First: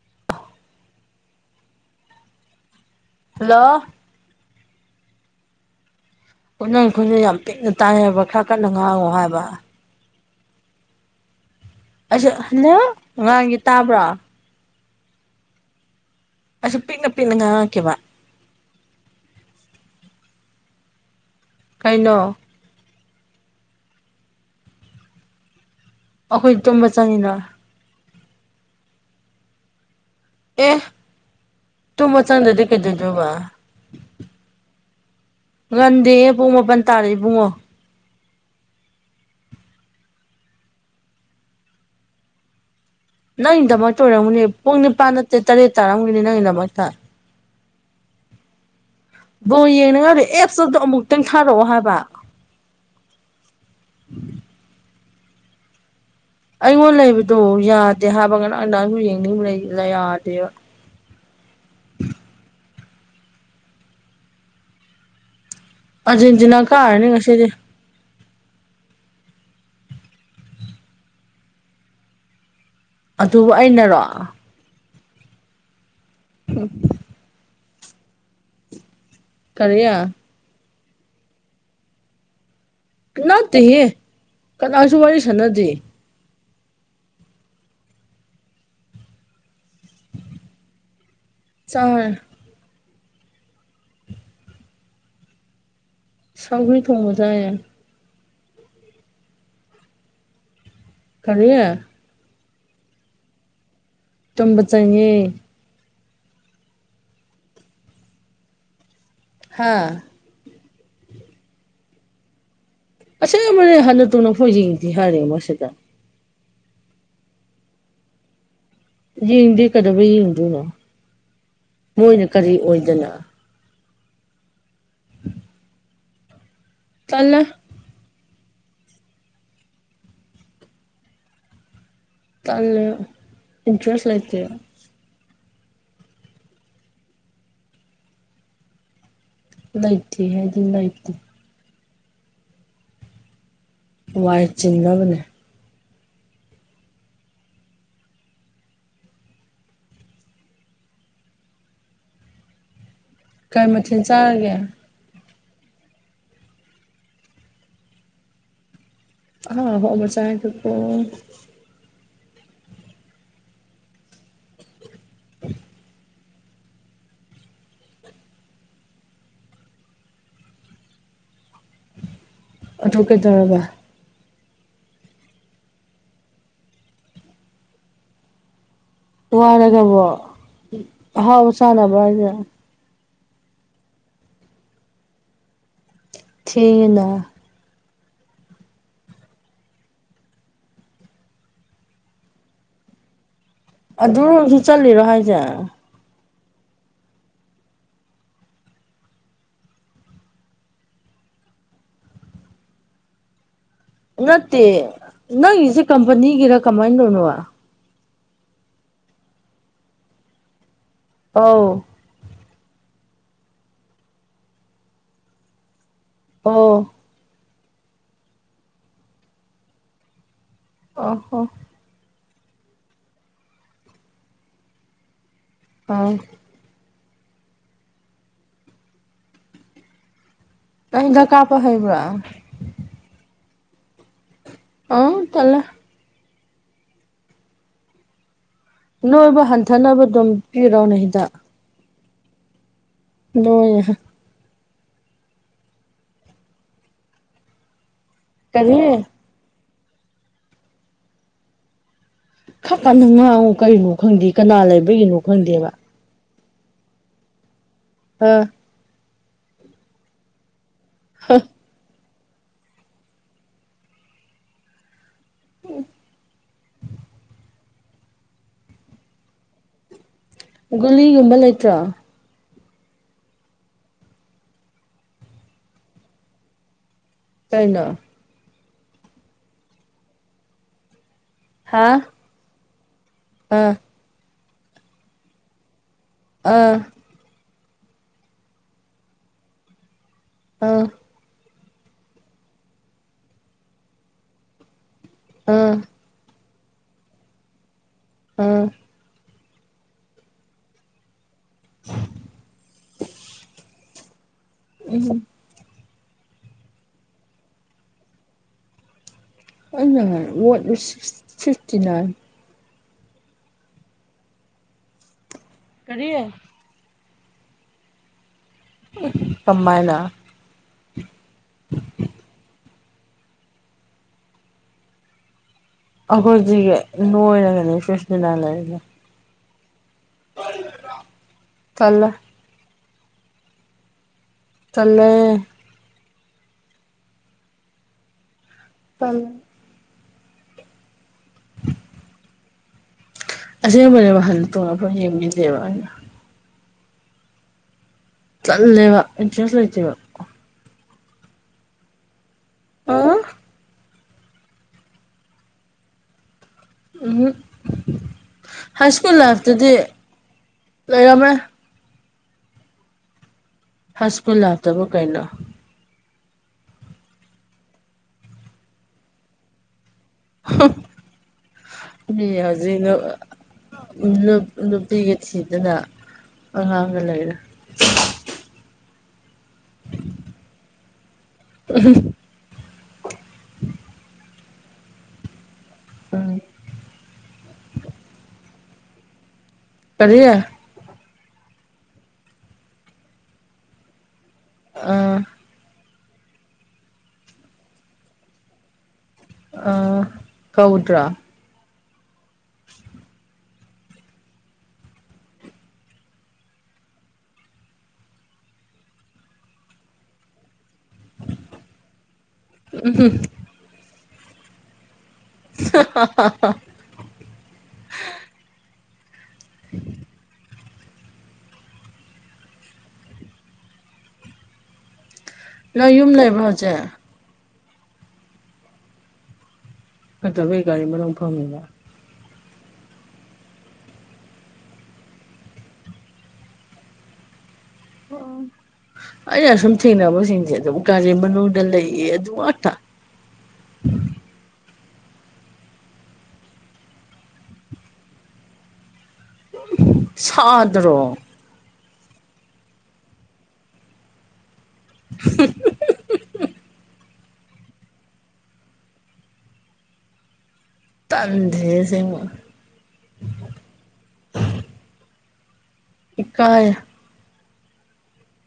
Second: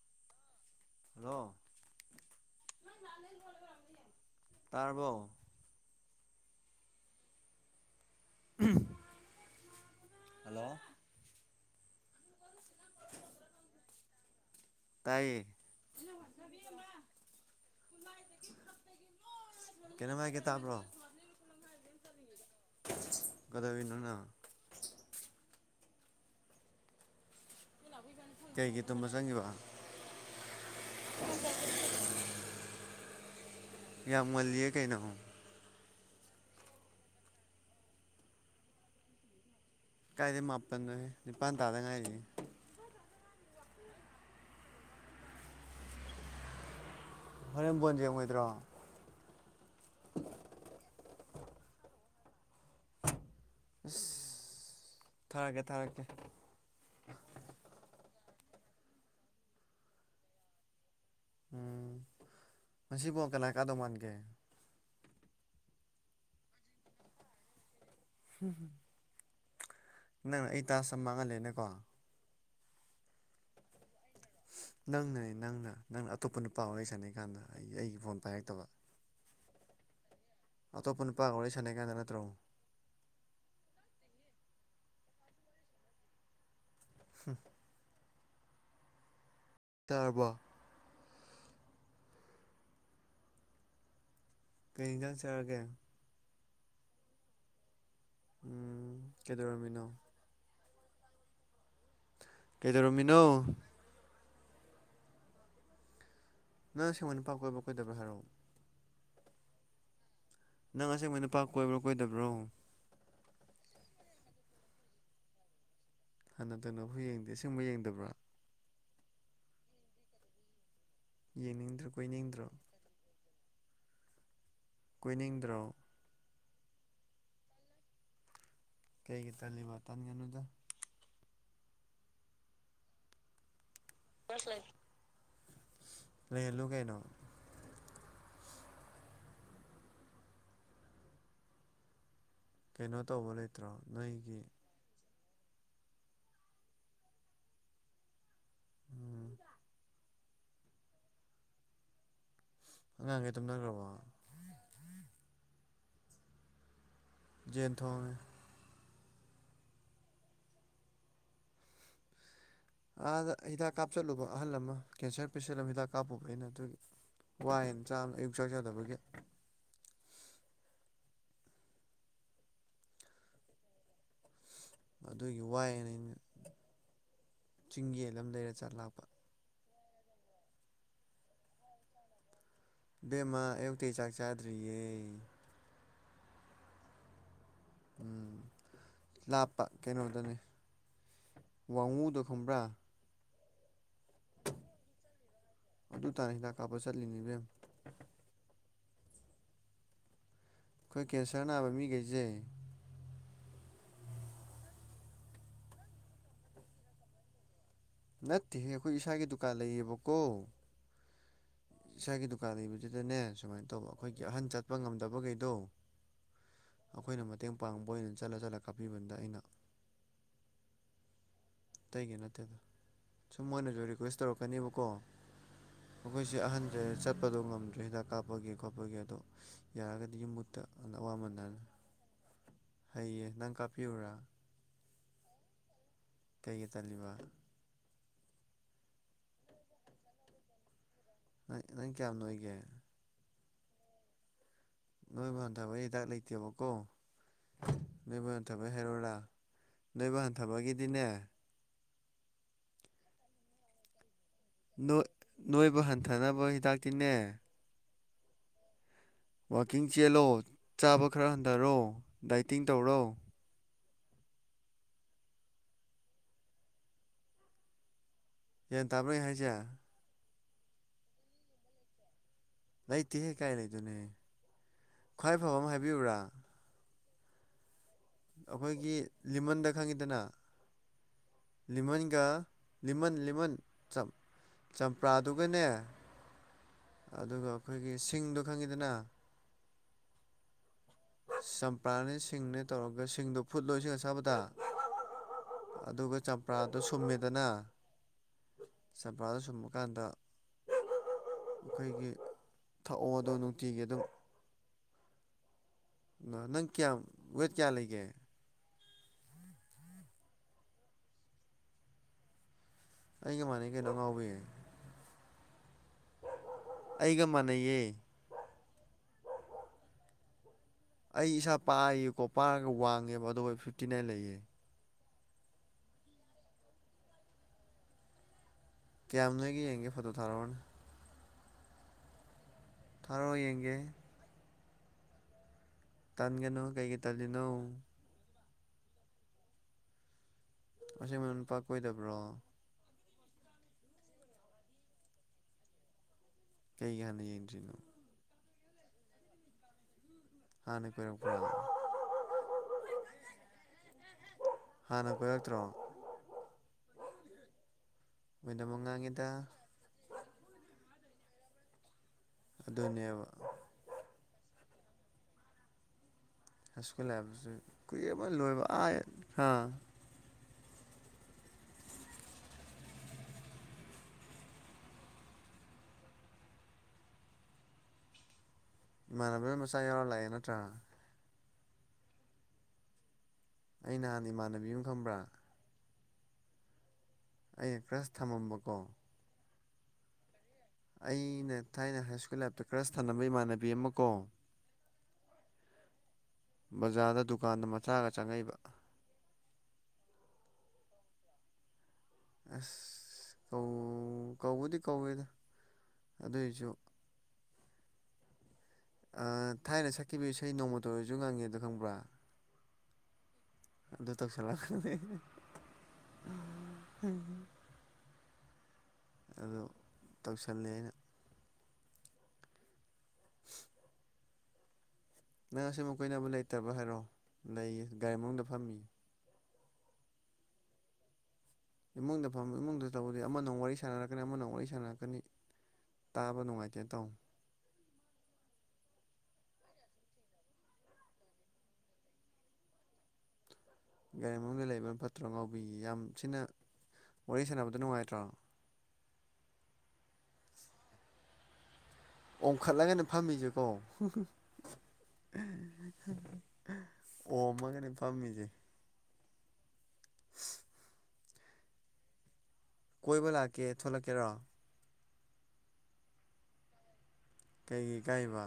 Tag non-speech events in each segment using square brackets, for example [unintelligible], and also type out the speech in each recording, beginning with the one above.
[inaudible] Hello hello ꯇꯔꯕꯣ꯫ ꯈꯨꯅꯪ ꯈꯨꯟꯗꯨ ꯌꯥꯝ ꯄꯤꯛꯅ ꯇꯥꯏꯌꯦꯕ ꯈꯔ ꯀꯟꯅ ꯉꯥꯡꯉꯣ ꯍꯥꯏꯕ ꯍꯜꯂꯣ꯫ ꯑꯩꯁꯨ ꯍꯟꯗꯛ ꯑꯉꯥꯡꯒꯤ ꯇꯥꯕ꯭ꯔꯣ ꯇꯥꯏꯌꯦ꯫ ꯑꯩꯁꯨ ꯄꯤꯛꯅ ꯄꯤꯛꯅ ꯉꯥꯡꯉꯛꯈꯤꯕ ꯀꯩꯅꯃꯥꯏꯒꯦ ꯇꯥꯕ꯭ꯔꯣ ꯀꯩꯅꯣ ꯀꯩꯗꯧꯔꯤꯅꯣ ꯅꯪꯅ꯫ ꯑꯩꯈꯣꯏ ꯇꯨꯝꯕ ꯆꯪꯉꯤꯅ ꯀꯩꯒꯤ ꯇꯨꯝꯕ ꯆꯪꯉꯤꯕ ꯑꯦ ꯇꯨꯝꯕ ꯆꯪꯗꯗꯤ ꯀꯩꯗꯗꯨꯕ ꯌꯥꯝ ꯉꯥꯜꯂꯤꯌꯦ ꯀꯩꯅꯣ꯫ ꯉꯟꯗꯦꯍꯦ ꯄꯨꯡ ꯃꯥꯄꯟ ꯇꯥꯔꯦ ꯏꯕꯨꯡꯉꯣ ꯀꯥꯏꯗꯩ ꯃꯥꯄꯟꯅꯣꯍꯦ ꯅꯤꯄꯥꯟ ꯇꯥꯗ ꯉꯥꯏꯔꯤ ꯅꯪꯒꯤꯗꯃꯛꯇ ꯑꯣꯏꯔꯝꯒꯅꯤ ꯄꯨꯡ ꯅꯤꯄꯥꯟ ꯅꯠꯇꯦ ꯇꯔꯦꯠ ꯇꯥꯔꯝꯒꯅꯤ ꯅꯪꯒꯤꯗꯃꯛꯇ꯫ ꯍꯣꯔꯦꯟ ꯕꯣꯟ ꯌꯦꯡꯉꯣꯏꯗ꯭ꯔꯣ ꯕꯣꯜ ꯌꯦꯡꯅꯤꯡꯉꯥꯏ ꯑꯦꯞꯁꯇꯣ ꯑꯗꯨ ꯑꯃꯨꯛꯇꯪ ꯊꯥꯔꯛꯑꯣ ꯍꯥꯏꯕ꯫ ꯊꯥꯔꯛꯀꯦ ꯊꯥꯔꯛꯀꯦ꯫ ꯑꯩꯉꯣꯟ ꯂꯩꯕꯗꯣ ꯌꯥꯗꯦ ꯍꯥꯏꯕ ꯑꯩꯁꯨ ꯌꯦꯡꯅꯤꯡꯕ ꯌꯥꯗꯦꯕ ꯎꯝ꯫ ꯉꯥꯁꯤ ꯕꫭꯜ ꯀꯅꯥ ꯀꯥꯗꯧ ꯃꯥꯟꯒꯦ ꯑꯥꯔꯖꯦꯟꯇꯤꯅꯥ ꯀꯥꯔꯅꯤ ꯉꯁꯤꯗꯤ ꯅꯪ ꯑꯩ ꯇꯥꯁ ꯑꯃ ꯃꯥꯡꯍꯜꯂꯦꯅꯤꯀꯣ꯫ ꯑꯗꯨꯕꯨ ꯑꯩꯅꯔꯣ ꯅꯪꯅ ꯅꯪꯅ ꯅꯪꯅ ꯑꯇꯣꯞꯄ ꯅꯨꯄꯥ ꯋꯥꯔꯤ ꯁꯥꯟꯅꯩ ꯀꯥꯟꯗ ꯑꯩ ꯑꯩꯒꯤ ꯐꯣꯟ ꯄꯥꯏꯔꯛꯇꯕ ꯀꯔꯤꯌꯥ꯫ ꯑꯇꯣꯞꯄ ꯅꯨꯄꯥ ꯋꯥꯔꯤ ꯁꯥꯟꯅꯩ ꯀꯥꯟꯗ ꯅꯠꯇ꯭ꯔꯣ ꯅꯠꯇꯦꯍꯦ ꯀꯅꯥꯁꯨ ꯋꯥꯔꯤ ꯁꯥꯟꯅꯗꯦ ꯍꯝ ꯇꯔꯕꯣ꯫ ꯆꯥꯔꯦ ꯀꯩ ꯑꯦꯟꯖꯥꯡ ꯆꯔꯒꯦ ꯁꯥꯎꯒ꯭ꯔꯤ ꯊꯣꯡꯕ ꯆꯥꯌꯦ꯫ ꯎꯝ ꯀꯩꯗꯧꯔꯝꯃꯤꯅꯣ꯫ ꯀꯥꯔꯤ ꯀꯩꯗꯧꯔꯝꯃꯤꯅꯣ ꯇꯨꯝꯕ ꯆꯪꯉꯦ꯫ ꯅꯪ ꯑꯁꯦꯡꯕ ꯅꯨꯄꯥ ꯀꯣꯏꯕ ꯀꯣꯏꯗꯕꯔꯥ ꯍꯥꯏꯔ‌ꯣ ꯍꯥꯥ꯫ ꯅꯪ ꯑꯁꯦꯡꯕꯣꯏ ꯅꯨꯄꯥ ꯀꯣꯏꯕ꯭ꯔꯥ ꯀꯣꯏꯗꯕ꯭ꯔꯣ ꯑꯁꯦꯡ ꯑꯃꯅꯦ ꯍꯟꯅ ꯇꯨꯅꯐꯥꯎ ꯌꯦꯡꯗꯤ ꯍꯥꯏꯔꯦ ꯃꯁꯤ ꯁꯤꯗ꯫ ꯍꯟꯅ ꯇꯨꯟꯅ ꯍꯣꯏ ꯌꯦꯡꯗꯦ ꯌꯦꯡꯗꯕ꯭ꯔꯥ ꯌꯦꯡꯗꯦ ꯀꯩꯗꯧꯕ ꯌꯦꯡꯗꯣꯏꯅꯣ ꯌꯦꯡꯅꯤꯡꯗ꯭ꯔꯣ ꯃꯣꯏꯅ ꯀꯣꯏꯅꯤꯡꯗ꯭ꯔꯣ ꯀꯔꯤ ꯑꯣꯏꯗꯅ꯫ ꯀꯨꯏꯅꯤꯡꯗ꯭ꯔꯣ ꯇꯥꯜꯂꯦ꯫ ꯀꯩꯒꯤ ꯇꯜꯂꯤꯕꯥ ꯇꯟꯒꯅꯨꯗꯥ ꯇꯜꯂꯤ ꯏꯟꯇꯔꯦꯁ ꯂꯩꯇꯦ ꯂꯩꯍꯜꯂꯨ ꯀꯩꯅꫭ ꯂꯩꯇꯦ ꯍꯥꯏꯗꯤ ꯂꯩꯇꯦ꯫ ꯀꯩꯅꯣ ꯇꯧꯕ ꯂꯩꯇ꯭ꯔꯣ ꯅꯣꯏꯒꯤ꯫ ꯆꯤꯡꯅꯕꯅꯦ ꯎꯝ꯫ ꯍꯪꯥꯡꯉꯦ ꯀꯥꯏ ꯃꯊꯦꯜ ꯆꯥꯔꯒꯦ ꯌꯦꯟ ꯊꯣꯡꯉꯦ꯫ ꯍꯥꯥ ꯍ ꯃꯆꯥꯥꯏꯑ ꯇꯀꯣ ꯑꯥꯗ ꯍꯤꯗꯥꯛ ꯀꯥꯞꯆꯜꯂꯨꯕ ꯑꯍꯜ ꯑꯃ ꯀꯦꯟꯁꯔ ꯄꯦꯁꯦꯟ ꯑꯃ ꯍꯤꯗꯥꯛ ꯀꯥꯞꯄꯨꯕ ꯑꯩꯅ ꯑꯗꯨꯒꯤ ꯋꯥꯏꯟ ꯆꯥꯝꯃ ꯑꯌꯨꯛ ꯆꯥꯛ ꯆꯗꯕꯒꯤ꯫ ꯑꯗꯨ ꯀꯩꯗꯧꯔꯕ ꯑꯗꯨꯒꯤ ꯋꯥꯏꯅꯤ ꯑꯩꯅ ꯆꯤꯡꯒꯤ ꯌꯝ ꯂꯩꯔ ꯆꯠ ꯂꯥꯛꯄ ꯋꯥꯔꯒꯕꯣ ꯑꯍꯥꯎ ꯆꯥꯅꯕꯔꫭ ꯍꯥꯏꯁꯦ ꯏꯕꯦꯝꯃ ꯑꯌꯨꯛꯇꯩ ꯆꯥꯛ ꯆꯥꯗ꯭ꯔꯤꯌꯦ꯫ ꯊꯦꯡꯉꯤꯅꯥ ꯎꯝ ꯂꯥꯞꯄ ꯀꯩꯅꯣꯗꯅꯦ ꯋꯥꯡꯉꯨꯗꯨ ꯈꯪꯕ꯭ꯔꯥ꯫ ꯑꯗꯨꯔꯣꯝꯁꯨ ꯆꯠꯂꯤꯔꯣ ꯍꯥꯏꯁꯦ꯫ ꯑꯗꯨ ꯇꯥꯅ ꯍꯤꯗꯥꯛ ꯀꯥꯞꯄ ꯆꯠꯂꯤꯅꯤꯅꯦ꯫ ꯑꯩꯈꯣꯏ ꯀꯦꯟꯁꯔ ꯅꯥꯕ ꯃꯤꯈꯩꯁꯦ꯫ ꯅꯠꯇꯦ ꯅꯪꯆꯦ ꯀꯝꯄꯅꯤꯒꯤꯔ ꯀꯃꯥꯏꯅ ꯅꯣꯕꯥ꯫ ꯅꯠꯇꯦꯍꯦ ꯑꯩꯈꯣꯏ ꯏꯁꯥꯒꯤ ꯗꯨꯀꯥꯟ ꯂꯩꯌꯦꯕꯀꯣ ꯑꯥꯎ ꯏꯁꯥꯒꯤ ꯗꯨꯀꯥꯟ ꯂꯩꯕꯗꯨꯗꯅꯦ ꯁꯨꯃꯥꯏꯅ ꯇꯧꯕ ꯑꯩꯈꯣꯏꯒꯤ ꯑꯍꯟ ꯆꯠꯄ ꯉꯝꯗꯕꯈꯩꯗꯣ ꯑꯣ ꯑꯩꯈꯣꯏꯅ ꯃꯇꯦꯡ ꯄꯥꯡꯕ ꯑꯣꯏꯅ ꯆꯠꯂ ꯆꯠꯂ ꯀꯥꯞꯄꯤꯕꯗ ꯑꯩꯅ꯫ ꯑ ꯍꯣ ꯑꯩꯇꯩꯒꯤ ꯅꯠꯇꯦꯗ ꯁꯨꯝꯣꯏꯅꯁꯨ ꯔꯤꯀ꯭ꯋꯦꯁ ꯇꯧꯔꯛꯀꯅꯦꯕꯀꯣ ꯑꯥ ꯑꯩꯈꯣꯏꯁꯦ ꯑꯍꯟꯗ ꯆꯠꯄꯗꯣ ꯉꯝꯗ꯭ꯔꯦ ꯍꯤꯗꯥꯛ ꯀꯥꯞꯄꯒꯤ ꯈꯣꯠꯄꯒꯤ ꯑꯗꯣ ꯌꯥꯔꯒꯗꯤ ꯃꯨꯠꯇ ꯑ ꯅꯪ ꯍꯤꯗꯥꯛ ꯑꯋꯥꯃꯟꯅ ꯀꯥꯞꯄ ꯍꯩꯕ꯭ꯔꯥ ꯍꯩꯌꯦ ꯅꯪ ꯀꯥꯞꯄꯤꯔꯨꯔꯥ꯫ ꯑꯥꯎ ꯇꯜꯂꯦ ꯀꯩꯒꯤ ꯇꯜꯂꯤꯕ ꯅꯣꯏꯕꯨ ꯍꯟꯊꯅꯕ ꯑꯗꯨꯝ ꯄꯤꯔꯣꯅꯦ ꯍꯤꯗꯥꯛ ꯍꯣꯏ ꯅꯪ ꯀꯌꯥꯝ ꯂꯣꯏꯒꯦ ꯂꯣꯏꯔꯦꯍꯦ ꯅꯣꯏꯕꯨ ꯍꯟꯊꯕꯩ ꯍꯤꯗꯥꯛ ꯂꯩꯇꯦꯕꯀꯣ ꯅꯣꯏꯕꯨ ꯍꯟꯊꯕꯩ ꯀꯔꯤ ꯍꯥꯏꯔꯧꯔꯥ꯫ ꯅꯣꯏꯕ ꯍꯟꯊꯕꯒꯤꯗꯤꯅꯦ꯫ ꯈꯔ ꯀꯟꯅ ꯉꯥꯡꯉꯨ ꯀꯔꯤꯅꯣ ꯈꯪꯗꯦ ꯀꯅꯥ ꯅꯣꯏ ꯂꯩꯕꯒꯤꯅꯣ ꯈꯪꯗꯦꯕ ꯅꯣꯏꯕ ꯍꯟꯊꯅꯕ ꯍꯤꯗꯥꯛ ꯇꯤꯅꯦ ꯑꯥ ꯋꯥꯛꯀꯤꯡ ꯆꯦꯜꯂꯣ ꯆꯥꯕ ꯈꯔ ꯍ ꯍꯟꯊꯔꯣ ꯗꯥꯏꯇꯤꯡ ꯇꯧꯔꯣ ꯎꯝ ꯒ꯭ꯌꯥꯟ ꯇꯥꯕ꯭ꯔꯥ ꯑꯩ ꯍꯥꯏꯁꯦ ꯒꯨꯂꯤꯒꯨꯝꯕ ꯂꯩꯇ꯭ꯔꯣ ꯂꯩꯇꯦꯍ ꯀꯥꯏ ꯂꯩꯗꯣꯏꯅꯣ ꯍꯦ ꯈ꯭ꯋꯥꯏ ꯐꯕ ꯑꯃ ꯍꯥꯏꯕꯤꯌꯨꯔꯥ ꯀꯥꯏꯅꯣ ꯑꯩꯈꯣꯏꯒꯤ ꯂꯤꯃꯟꯗ ꯈꯪꯉꯤꯗꯅ ꯍꯥ ꯂꯤꯃꯟꯒ ꯂꯤꯃꯟ ꯂꯤꯃꯟ ꯑꯥ ꯆꯝꯄ꯭ꯔꯥꯗꯨꯒꯅꯦ ꯑꯥ ꯑꯗꯨꯒ ꯑꯩꯈꯣꯏꯒꯤ ꯁꯤꯡꯗꯣ ꯈꯪꯉꯤꯗꯅ ꯑꯥ ꯄ꯭ꯔꯥꯅꯦ ꯁꯤꯡꯅꯦ ꯇꯧꯔꯒ ꯁꯤꯡꯗꯣ ꯐꯨꯠ ꯂꯣꯏ ꯁꯤꯡ ꯑꯁꯥꯕꯗ ꯑꯥ ꯑꯗꯨꯒ ꯆꯝꯄ꯭ꯔꯥꯗꯣ ꯁꯨꯝꯃꯦꯗꯅ ꯑꯥ ꯆꯝꯄ꯭ꯔꯥꯗꯨ ꯁꯨꯝꯕꯀꯥꯟꯗ ꯑꯩꯈꯣꯏꯒꯤ ꯊꯛꯑꯣꯗꯣ ꯅꯨꯡꯇꯤꯒꯤ ꯑꯗꯨꯝ ꯎꯝ ꯏꯃꯥ ꯅꯪ ꯀꯌꯥ ꯋꯦꯠ ꯀꯌꯥ ꯂꯩꯒꯦ ꯑꯩꯅꯅꯦ ꯋꯦꯠ ꯁꯤꯁ ꯐꯤꯐꯇꯤ ꯅꯥꯏꯟ ꯑꯩꯒ ꯃꯥꯟꯅꯩ ꯀꯩꯅꯣ ꯑꯉꯥꯎꯕꯤ ꯀꯔꯤ ꯑꯩꯒ ꯃꯥꯟꯅꯩꯌꯦ ꯎ ꯀꯃꯥꯏꯅ ꯑꯩ ꯏꯁꯥ ꯄꯥꯌꯦꯀꯣ ꯄꯥꯔꯒ ꯋꯥꯡꯉꯦꯕ ꯑꯗꯨꯒ ꯑꯩ ꯐꯤꯞꯇꯤ ꯅꯥꯏꯟ ꯂꯩꯌꯦ ꯑꯩꯈꯣꯏꯁꯤ ꯂꯣꯏꯔꯒꯅꯦ ꯁꯨꯁꯃꯤꯅꯥ ꯂꯩꯔꯤꯒ ꯀꯌꯥꯝꯅꯣꯏꯒꯦ ꯌꯦꯡꯒꯦ ꯐꯣꯇꯣ ꯊꯥꯔꯛꯑꯣꯅꯦ ꯇꯜꯂꯦ ꯊꯥꯔꯛꯑꯣ ꯌꯦꯡꯒꯦ ꯇꯜꯂꯦ ꯇꯟꯒꯅꯨ ꯀꯩꯀꯩ ꯇꯜꯂꯤꯅꯣ ꯇꯜꯂꯦ ꯑꯁꯦꯡꯕ ꯅꯨꯄꯥ ꯀꯣꯏꯗꯕ꯭ꯔꯣ ꯑꯁꯦꯡꯕꯅꯦ ꯋꯥ ꯍꯟ ꯇꯣꯡꯉꯕ ꯌꯦꯡꯃꯤꯁꯦꯕ ꯑꯩꯅ ꯀꯩꯒꯤ ꯍꯥꯟꯅ ꯌꯦꯡꯗ꯭ꯔꯤꯅꯣ ꯇꯜꯂꯦꯕ ꯏꯟꯇ꯭ꯔꯦꯁ ꯂꯩꯇꯦꯕ ꯍꯅꯤꯄꯔ ꯀꯂ ꯑꯣ ꯍꯥꯟꯅ ꯀꯣꯏꯔꯛꯇ꯭ꯔꯣ ꯎꯍꯝ ꯃꯤꯅꯤꯠ ꯍꯥꯏꯁꯀꯨꯜ ꯃꯉꯥꯡꯒꯤꯗ ꯂꯥꯏꯐꯇꯗꯤ ꯂꯩꯔꯝꯃꯦ ꯑꯗꯨꯅꯦꯕ ꯍꯥꯏꯁꯀꯨꯜ ꯂꯥꯏꯞꯇꯕꯣ ꯀꯩꯅꯣ ꯍꯥꯏꯁꯀꯨꯜ ꯂꯥꯏꯞꯁꯨ ꯀꯨꯏꯔꯦꯕ ꯂꯣꯏꯕ ꯑꯥ ꯍꯥ [unintelligible] ꯃꯤ ꯍꯧꯖꯤꯅ ꯅꯨꯞ ꯅꯨꯄꯤꯒ ꯊꯤꯗꯅ ꯑꯉꯥꯡꯒ ꯂꯩꯔꯦ ꯏꯃꯥꯟꯅꯕ ꯂ ꯃꯆꯥ ꯌꯥꯎꯔ ꯂꯥꯛꯑꯦ ꯅꯠꯇ꯭ꯔꯥ [unintelligible] ꯑꯩ ꯅꯍꯥꯟ ꯏꯃꯥꯟꯅꯕꯤ ꯑꯃ ꯈꯪꯕ꯭ꯔꯥ ꯎꯝ ꯑꯩꯅ ꯀ꯭ꯔꯁ ꯊꯝꯃꯝꯕꯀꯣ ꯀꯔꯤ ꯑꯩꯅ ꯊꯥꯏꯅ ꯍꯥꯏ ꯁ꯭ꯀꯨꯜ ꯂꯥꯏꯞꯇ ꯀ꯭ꯔꯁ ꯊꯅꯝꯕ ꯏꯃꯥꯟꯅꯕꯤ ꯑꯃ ꯀꯣ ꯑꯥ ꯕꯖꯥꯔꯗ ꯗꯨꯀꯥꯟꯗ ꯃꯆꯥꯒ ꯆꯪꯉꯛꯏꯕ ꯑ ꯀꯧꯗ꯭ꯔꯣ ꯑꯁ ꯀꯧ ꯀꯧꯕꯨꯗꯤ ꯀꯧꯋꯦꯗ ꯑꯗꯨꯏꯁꯨ ꯑꯥ ꯊꯥꯏꯅ ꯁꯛꯈꯤꯕ ꯏꯁꯩ ꯅꯣꯡꯃꯇ ꯑꯣꯏꯔꯁꯨ ꯉꯥꯡꯉꯦꯗꯣ ꯈꯪꯕ꯭ꯔꯥ ꯑꯗꯨ ꯇꯧꯁꯜꯂꯛ [unintelligible] [unintelligible] ꯎꯝ ꯑꯗꯨ ꯇꯧꯁꯜꯂꯦ ꯑꯩꯅ ꯅꯪ ꯑꯁꯦꯡꯕ ꯌꯨꯝ ꯀꯣꯏꯅꯕ ꯂꯩꯕ꯭ꯔꯣ ꯂꯩꯇꯕ꯭ꯔ ꯍꯧꯖꯤꯛ ꯍꯥꯏꯔꯣ ꯂꯩꯌꯦ ꯒꯥꯔꯤ ꯃꯅꯨꯡꯗ ꯐꯝꯃꯤꯌꯦ ꯐꯠꯇꯕꯒꯤ ꯒꯥꯔꯤ ꯃꯅꯨꯡ ꯐꯝꯃꯤꯕ ꯏꯃꯨꯡꯗ ꯐꯝꯕ ꯏꯃꯨꯡꯗ ꯇꯧꯕꯗꯤ ꯑꯃꯅ ꯃꯨꯛ ꯋꯥꯔꯤ ꯁꯥꯟꯅꯔꯛꯀꯅꯤ ꯑꯃꯅ ꯃꯨꯛ ꯋꯥꯔꯤ ꯁꯥꯟꯅꯔꯛꯀꯅꯤ ꯇꯥꯕ ꯅꯨꯡꯉꯥꯏꯇꯦ ꯇꯧ ꯑꯣ ꯑꯩꯅꯁꯨꯝ ꯊꯦꯡꯅꯕꯁꯤꯡꯁꯦ ꯑꯗꯨꯝ ꯒꯥꯔꯤ ꯃꯅꯨꯡꯗ ꯂꯩꯌꯦ ꯑꯗꯨ ꯉꯥꯛꯇ [unintelligible] ꯒꯥꯔꯤ ꯃꯅꯨꯡꯗ ꯂꯩꯕꯅ ꯐꯠꯇ꯭ꯔꯣ ꯉꯥꯎꯕꯤ ꯌꯥꯝ ꯊꯤꯅ ꯋꯥꯔꯤ ꯁꯥꯟꯅꯕꯗ ꯅꯨꯡꯉꯥꯏꯇ꯭ꯔꯣ ꯁꯥꯗ꯭ꯔꯣ ꯑꯣꯡꯈꯠꯂꯒꯅꯦ ꯐꯝꯃꯤꯁꯦꯀꯣ ꯑꯣꯝꯃꯒꯅꯦ ꯐꯝꯃꯤꯖꯦ ꯇꯥꯅꯤꯡꯗꯦꯍꯦ ꯑꯁꯦꯡꯕ ꯀꯣꯏꯕ ꯂꯥꯛꯀꯦ ꯊꯣꯛꯂꯛꯀꯦꯔꯣ ꯏꯀꯥꯏ ꯀꯩꯒꯤ ꯏꯀꯥꯏꯕ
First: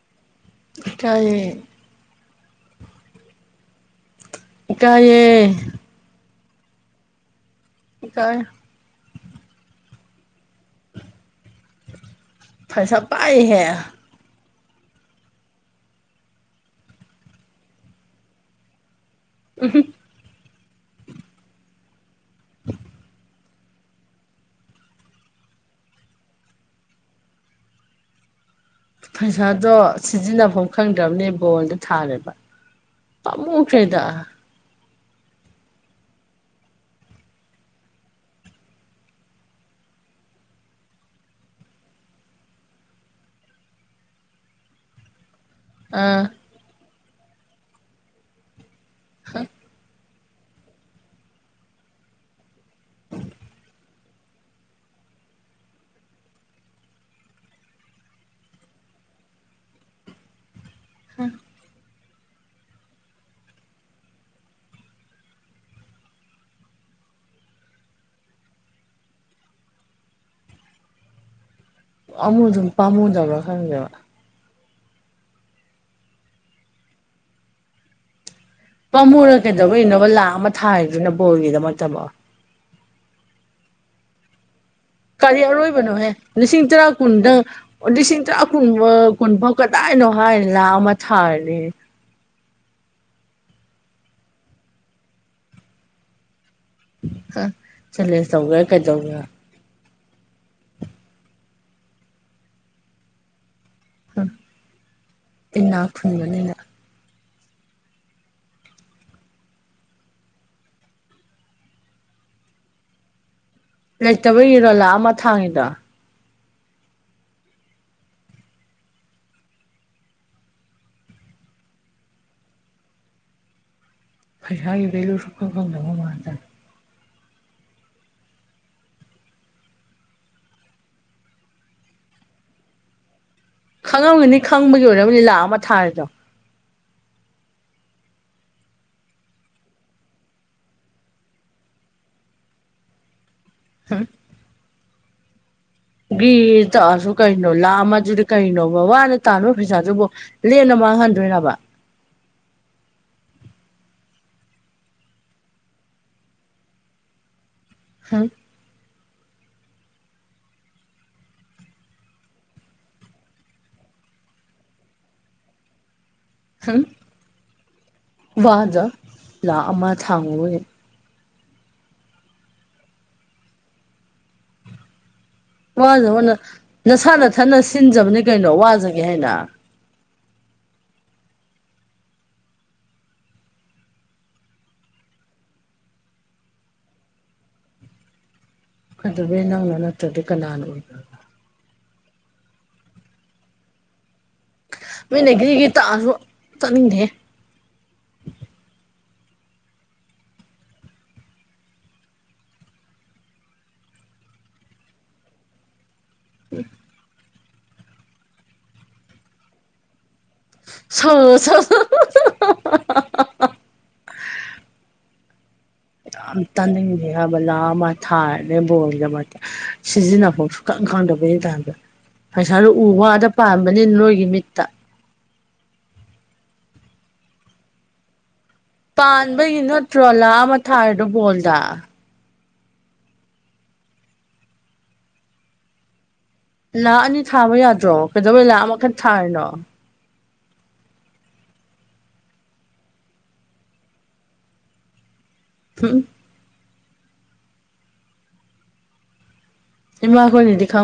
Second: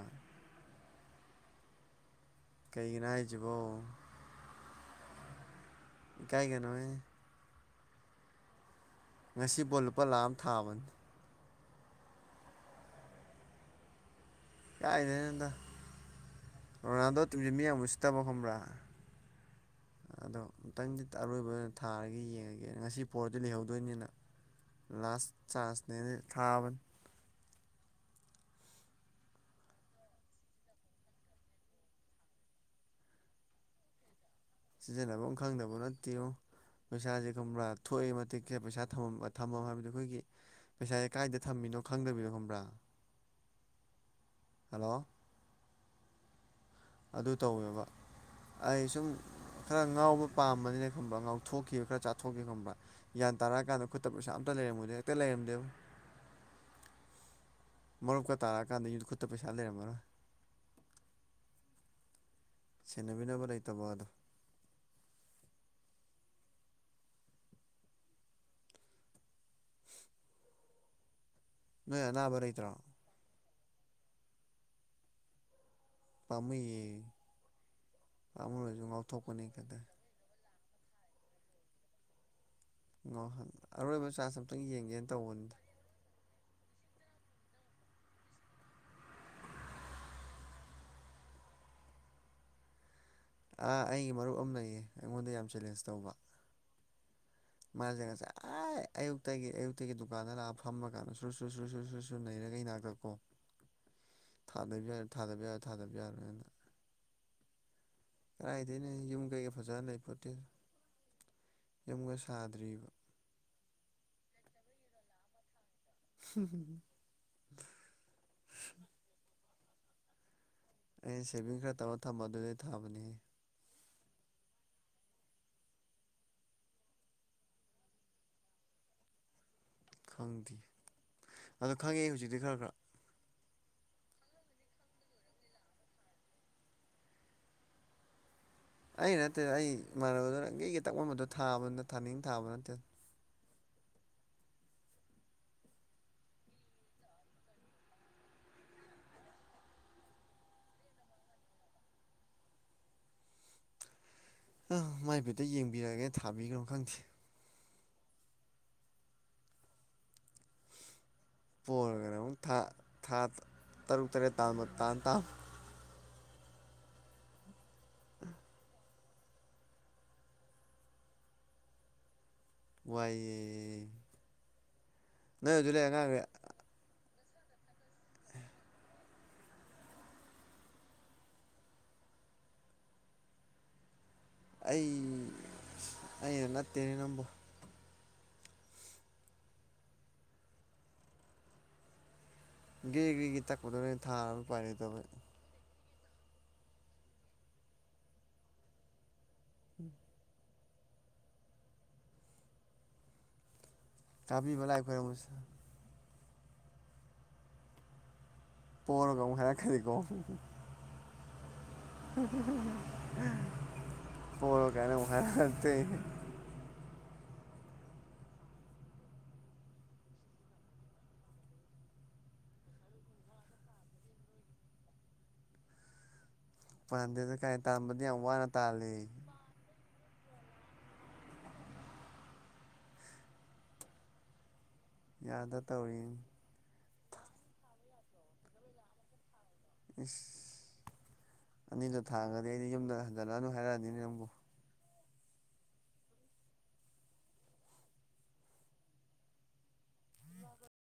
ꯀꯥꯏꯌꯦ ꯀꯩꯒꯤꯅꯣ ꯍꯥꯏꯁꯤꯕꯣ ꯏꯀꯥꯌꯦ ꯏꯀꯥꯏ ꯒꯅꯣꯍꯦ ꯏꯀꯥꯏ ꯉꯁꯤ ꯕꯣꯜ ꯂꯨꯄꯥ ꯂꯥꯛ ꯑꯃ ꯊꯥꯕꯅꯤ ꯄꯩꯁꯥ ꯄꯥꯏꯍꯦ ꯀꯥꯏꯗꯩꯩꯅꯣꯗ ꯔꯣꯅꯥꯜꯗꯣ ꯇꯤꯝꯖꯦ ꯃꯤ ꯌꯥꯝ ꯎꯁꯤꯠꯇꯕ ꯈꯪꯕ꯭ꯔꯥ ꯎꯝꯍꯨꯝ ꯑꯗꯣ ꯑꯃꯨꯇꯪꯗꯤ ꯑꯔꯣꯏꯕ ꯑꯣꯏꯅ ꯊꯥꯔꯒꯦ ꯌꯦꯡꯉꯒꯦ ꯉꯁꯤ ꯄꯣꯠ ꯗꯤ ꯂꯩꯍꯧꯗꯣꯏꯅꯤꯅ ꯂꯥꯁ ꯆꯥꯟꯁꯅꯦꯅ ꯊꯥꯕꯅꯤ ꯄꯩꯁꯥꯗꯣ ꯁꯤꯖꯤꯟꯅꯐꯝ ꯈꯪꯗ꯭ꯔꯕꯅꯦ ꯕꯣꯜꯗꯣ ꯊꯥꯔꯦꯕ ꯄꯥꯃꯨꯈ꯭ꯔꯦꯗ ꯁꯤꯖꯤꯟꯅꯐꯝ ꯈꯪꯗꯕ ꯅꯠꯇꯦꯉꯣ ꯄꯩꯁꯥꯁꯦ ꯈꯪꯕ꯭ꯔꯥ ꯊꯣꯛꯏ ꯃꯇꯤꯛꯁꯦ ꯄꯩꯁꯥ ꯊꯝꯃ ꯍꯥꯏꯕꯗꯤ ꯑꯩꯈꯣꯏꯒꯤ ꯄꯩꯁꯥꯥꯁꯦ ꯀꯥꯏꯗ ꯊꯝꯃꯤꯅꯣ ꯈꯪꯗꯕꯤꯗꯣ ꯈꯪꯕ꯭ꯔꯥ ꯍꯜꯂꯣ ꯑꯥ ꯑꯗꯨ ꯇꯧꯋꯦꯕ ꯑꯩ ꯁꯨꯝ ꯈꯔ ꯉꯥꯎꯕ ꯄꯥꯝꯕꯅꯤꯅ ꯈꯪꯕ ꯉꯥꯎꯊꯣꯛꯈꯤ ꯈꯔ ꯆꯥꯊꯣꯛꯈꯤ ꯈꯪꯕ ꯌꯥ꯭ꯟ ꯇꯔꯛꯑꯀꯥꯟꯗ ꯈꯨꯠꯇ ꯄꯩꯁꯥ ꯑꯝꯇ ꯂꯩꯔꯝꯃꯨꯗꯦ ꯍꯦꯛꯇ ꯂꯩꯔꯝꯗꯦꯕ [inaudible] ꯃꯔꯨꯞꯀ ꯇꯥꯔꯥ ꯀꯥꯟꯗ ꯈꯨꯠꯇ ꯄꯩꯁꯥ ꯂꯩꯔꯝꯃꯔꯣꯏ ꯑꯝ ꯁꯦꯟꯅꯕꯤꯅꯕ ꯂꯩꯇꯕ ꯑꯗꯣ [inaudible] ꯅꯣꯏ ꯑꯅꯥꯕ ꯑꯃꯨ ꯑꯗꯨꯝ ꯂꯩꯇ꯭ꯔꯣ ꯄꯥꯝꯃꯨꯗꯕ ꯈꯪꯗꯦꯕ ꯄꯥꯝꯃꯨꯏꯌꯦ ꯄꯥꯝꯃꯨꯔ ꯄꯥꯝꯃꯨꯔ ꯀꯩꯗꯧꯕꯔꯤꯅꯣꯕ ꯂꯥꯛ ꯑꯃ ꯊꯥꯗꯣꯏꯅ ꯕꯣꯔꯜꯒꯤꯗꯃꯛꯇꯕ ꯉꯍꯜ ꯑꯔꯣꯏꯕ ꯆꯥꯔꯖ ꯑꯝꯇꯪ ꯌꯦꯡꯒꯦꯅ ꯀꯔꯤ ꯇꯧꯕꯅꯤꯗ ꯑꯔꯣꯏꯕꯅꯣꯍꯦ ꯂꯤꯁꯤꯡ ꯇꯔꯥ ꯀꯨꯟꯗꯪ ꯑꯣ ꯂꯤꯁꯤꯡ ꯇꯔꯥ ꯀꯨꯟ ꯀꯨꯟꯐꯥꯎ ꯀꯗꯥꯏꯅꯣ ꯍꯥꯏ ꯂꯥ ꯑꯃ ꯊꯥꯍꯜꯂꯦꯌꯦ ꯑ ꯑꯩꯒꯤ ꯃꯔꯨꯞ ꯑꯃ ꯂꯩꯌꯦ ꯑꯩꯉꯣꯟꯗ ꯌꯥꯝ ꯆꯦꯂꯦꯟꯖ ꯇꯧꯕ ꯑ ꯃꯥꯜꯖꯦ ꯑ ꯑꯌꯨꯛꯇꯒꯤ ꯑꯌꯨꯛꯇ ꯑꯦꯛꯒꯤ ꯗꯨꯀꯥꯟꯗ ꯂꯥꯛꯑ ꯐꯃ ꯀꯥꯟꯗ ꯁ ꯁ ꯁ ꯁ ꯅꯩꯔꯒ ꯍ ꯏꯅꯥꯛꯇ ꯀꯣ ꯥ ꯌꯥ ꯊꯥꯗꯕ ꯌꯥꯔꯣꯏ ꯏꯅꯥ ꯊꯥꯗꯕ ꯌꯥꯔꯣꯏꯅ ꯈꯨꯟꯕꯅꯤꯅ ꯀꯔꯥꯏꯗꯩꯅꯣꯍꯦ ꯌꯨꯝ ꯀꯩꯒ ꯐꯖꯅ ꯂꯩ ꯄꯣꯠꯇꯦꯗ ꯌꯨꯝꯒ ꯊꯥꯗ꯭ꯔꯤꯕ ꯂꯩꯇꯕ ꯏꯔꯣ ꯂꯥꯛꯑ ꯑꯃ ꯊꯥꯡꯉꯤꯗꯣ ꯍꯝ ꯍꯨꯝ ꯑꯩꯅ ꯁꯦꯚꯤꯡ ꯈꯔ ꯇꯧꯔ ꯊꯝꯕ ꯑꯗꯨꯗꯩ ꯊꯥꯕꯅꯦꯍꯦ ꯄꯩꯁꯥꯒꯤ ꯚꯦꯂꯨ ꯁꯨꯈꯪ ꯈꯪꯗꯕ ꯃꯥꯥꯟꯗꯅ ꯈꯪꯗꯦ ꯑꯗꯣ ꯈꯪꯉꯦ ꯍꯧꯖꯤꯛꯇꯤ ꯈꯔ ꯈꯔ ꯈꯪꯉꯝꯒꯅꯤ ꯈꯪꯕꯒꯤ ꯑꯣꯏꯔꯕꯗꯤ ꯂꯥꯛ ꯑꯃ ꯊꯥꯔꯤꯗꯣ ꯑꯩ ꯅꯠꯇꯦꯗ ꯑꯩ ꯏꯃꯥꯟꯅꯕꯗꯨ ꯅꯪ ꯀꯩꯒꯤ ꯇꯛꯂꯝꯝꯕꯗꯣ ꯊꯥꯕꯅꯤꯅ ꯊꯥꯅꯤꯡ ꯊꯥꯕ ꯅꯠꯇꯦꯅ ꯍꯥ ꯒꯔꯤ ꯇꯛꯑꯁꯨ ꯀꯩꯅꯣ ꯂꯥꯛ ꯑꯃꯗꯨꯗꯤ ꯀꯩꯅꯣꯕ ꯋꯥꯅ ꯇꯥꯟꯕ ꯄꯩꯁꯥꯗꯨꯕꯨ ꯂꯦꯝꯅ ꯃꯥꯡ ꯍꯟꯗꯣꯏ ꯔꯥꯕ ꯑꯝ ꯃꯥꯏ ꯕꯤꯠꯇ ꯌꯦꯡꯕꯤꯔꯥꯒꯦ ꯅꯥ ꯊꯥꯕꯤꯒꯔꯝ ꯈꯪꯗꯦ ꯍꯝ ꯄꫭꯔꯒꯅ ꯑꯃꯨꯛ ꯊꯥ ꯇꯔꯨꯛ ꯇꯔꯦꯠ ꯍꯝ ꯋꯥꯖ ꯂꯃ ꯁꯥꯡꯃ ꯋꯥꯏꯌꯦ ꯅ ꯍꯧꯖꯂ ꯀ ꯋꯥꯅ ꯋꯥꯅ ꯅꯁꯥ ꯅ ꯊꯅ ꯁꯤꯟꯖꯕꯅꯦ ꯀꯩꯅꯣ ꯋꯥꯖꯒꯦ ꯍꯥꯏꯅ ꯑꯩ ꯑꯩꯅ ꯅꯠꯇꯦꯅꯦ ꯅꯪꯕꯨꯣ ꯐꯗꯕ ꯏ ꯅꯪꯅ ꯅꯠꯇ꯭ꯔꯗꯤ ꯀꯅꯥꯅ ꯑꯣꯏꯕ ꯒꯤꯒꯦ ꯒꯦꯒꯤ ꯇꯛꯄꯗꯣ ꯅꯣꯏ ꯊꯥꯅꯕ ꯄꯔ ꯃꯤꯅꯘ꯭ꯔꯤꯒꯤ ꯇꯥꯛꯑꯁꯨ ꯆꯠꯅꯤꯡꯗꯦ ꯎꯝ ꯇꯥꯕꯤꯕꯂꯥꯏ ꯈꯣꯏꯔꯝꯃꯨꯁꯦ ꯎꯝ ꯄꯔꯒ ꯍꯥꯏ ꯈꯗꯤ ꯀꯣ [unintelligible] [unintelligible] ꯌꯥꯝ ꯇꯥꯅꯤꯡꯗꯦ ꯍꯥꯏꯕ ꯂꯥꯛ ꯑꯃ ꯊꯥꯔꯅꯦ ꯕꯣꯖꯕ ꯁꯤꯖꯤꯟꯅꯐꯝ ꯁꯨꯈꯪ ꯈꯪꯗꯕꯒꯤ ꯇꯥꯢꯝꯇ ꯄꯩꯁꯥꯗꯨ ꯎ ꯋꯥꯗ ꯄꯥꯟꯕꯥꯅꯤꯅꯥ ꯅꯣꯏꯒꯤ ꯃꯤꯠꯇ ꯄꯥꯟꯗꯦꯗ ꯀꯥꯏ ꯇꯥꯟꯕꯗꯤ ꯌꯥꯝ ꯋꯥꯅ ꯇꯥꯜꯂꯤ ꯍꯥꯟꯕꯒꯤ ꯅꯠꯇ꯭ꯔꯣ ꯂꯥꯛ ꯑꯃ ꯊꯥꯔꯤꯗꯣ ꯕꯣꯜꯗ ꯌꯥꯗ ꯇꯧꯔꯤꯅꯤ ꯂꯥꯛ ꯑꯅꯤ ꯊꯥꯕ ꯌꯥꯗ꯭ꯔꯣ ꯀꯩꯗꯧꯕꯩ ꯂꯥꯛ ꯑꯃ ꯈꯛꯇꯥ ꯊꯥꯔꯤꯅꯣ ꯏꯁ ꯑꯅꯤꯗꯨ ꯊꯥꯔꯒꯗꯤ ꯑꯩꯗꯤ ꯌꯨꯝꯗ ꯍꯟꯖꯤꯜꯂꯛꯑꯅꯨ ꯍꯥꯏꯔꯛꯑꯅꯤꯅꯦ ꯅꯪꯕꯨ ꯎꯝ ꯏꯃꯥꯈꯣꯏꯅꯤꯗꯤ ꯈꯡ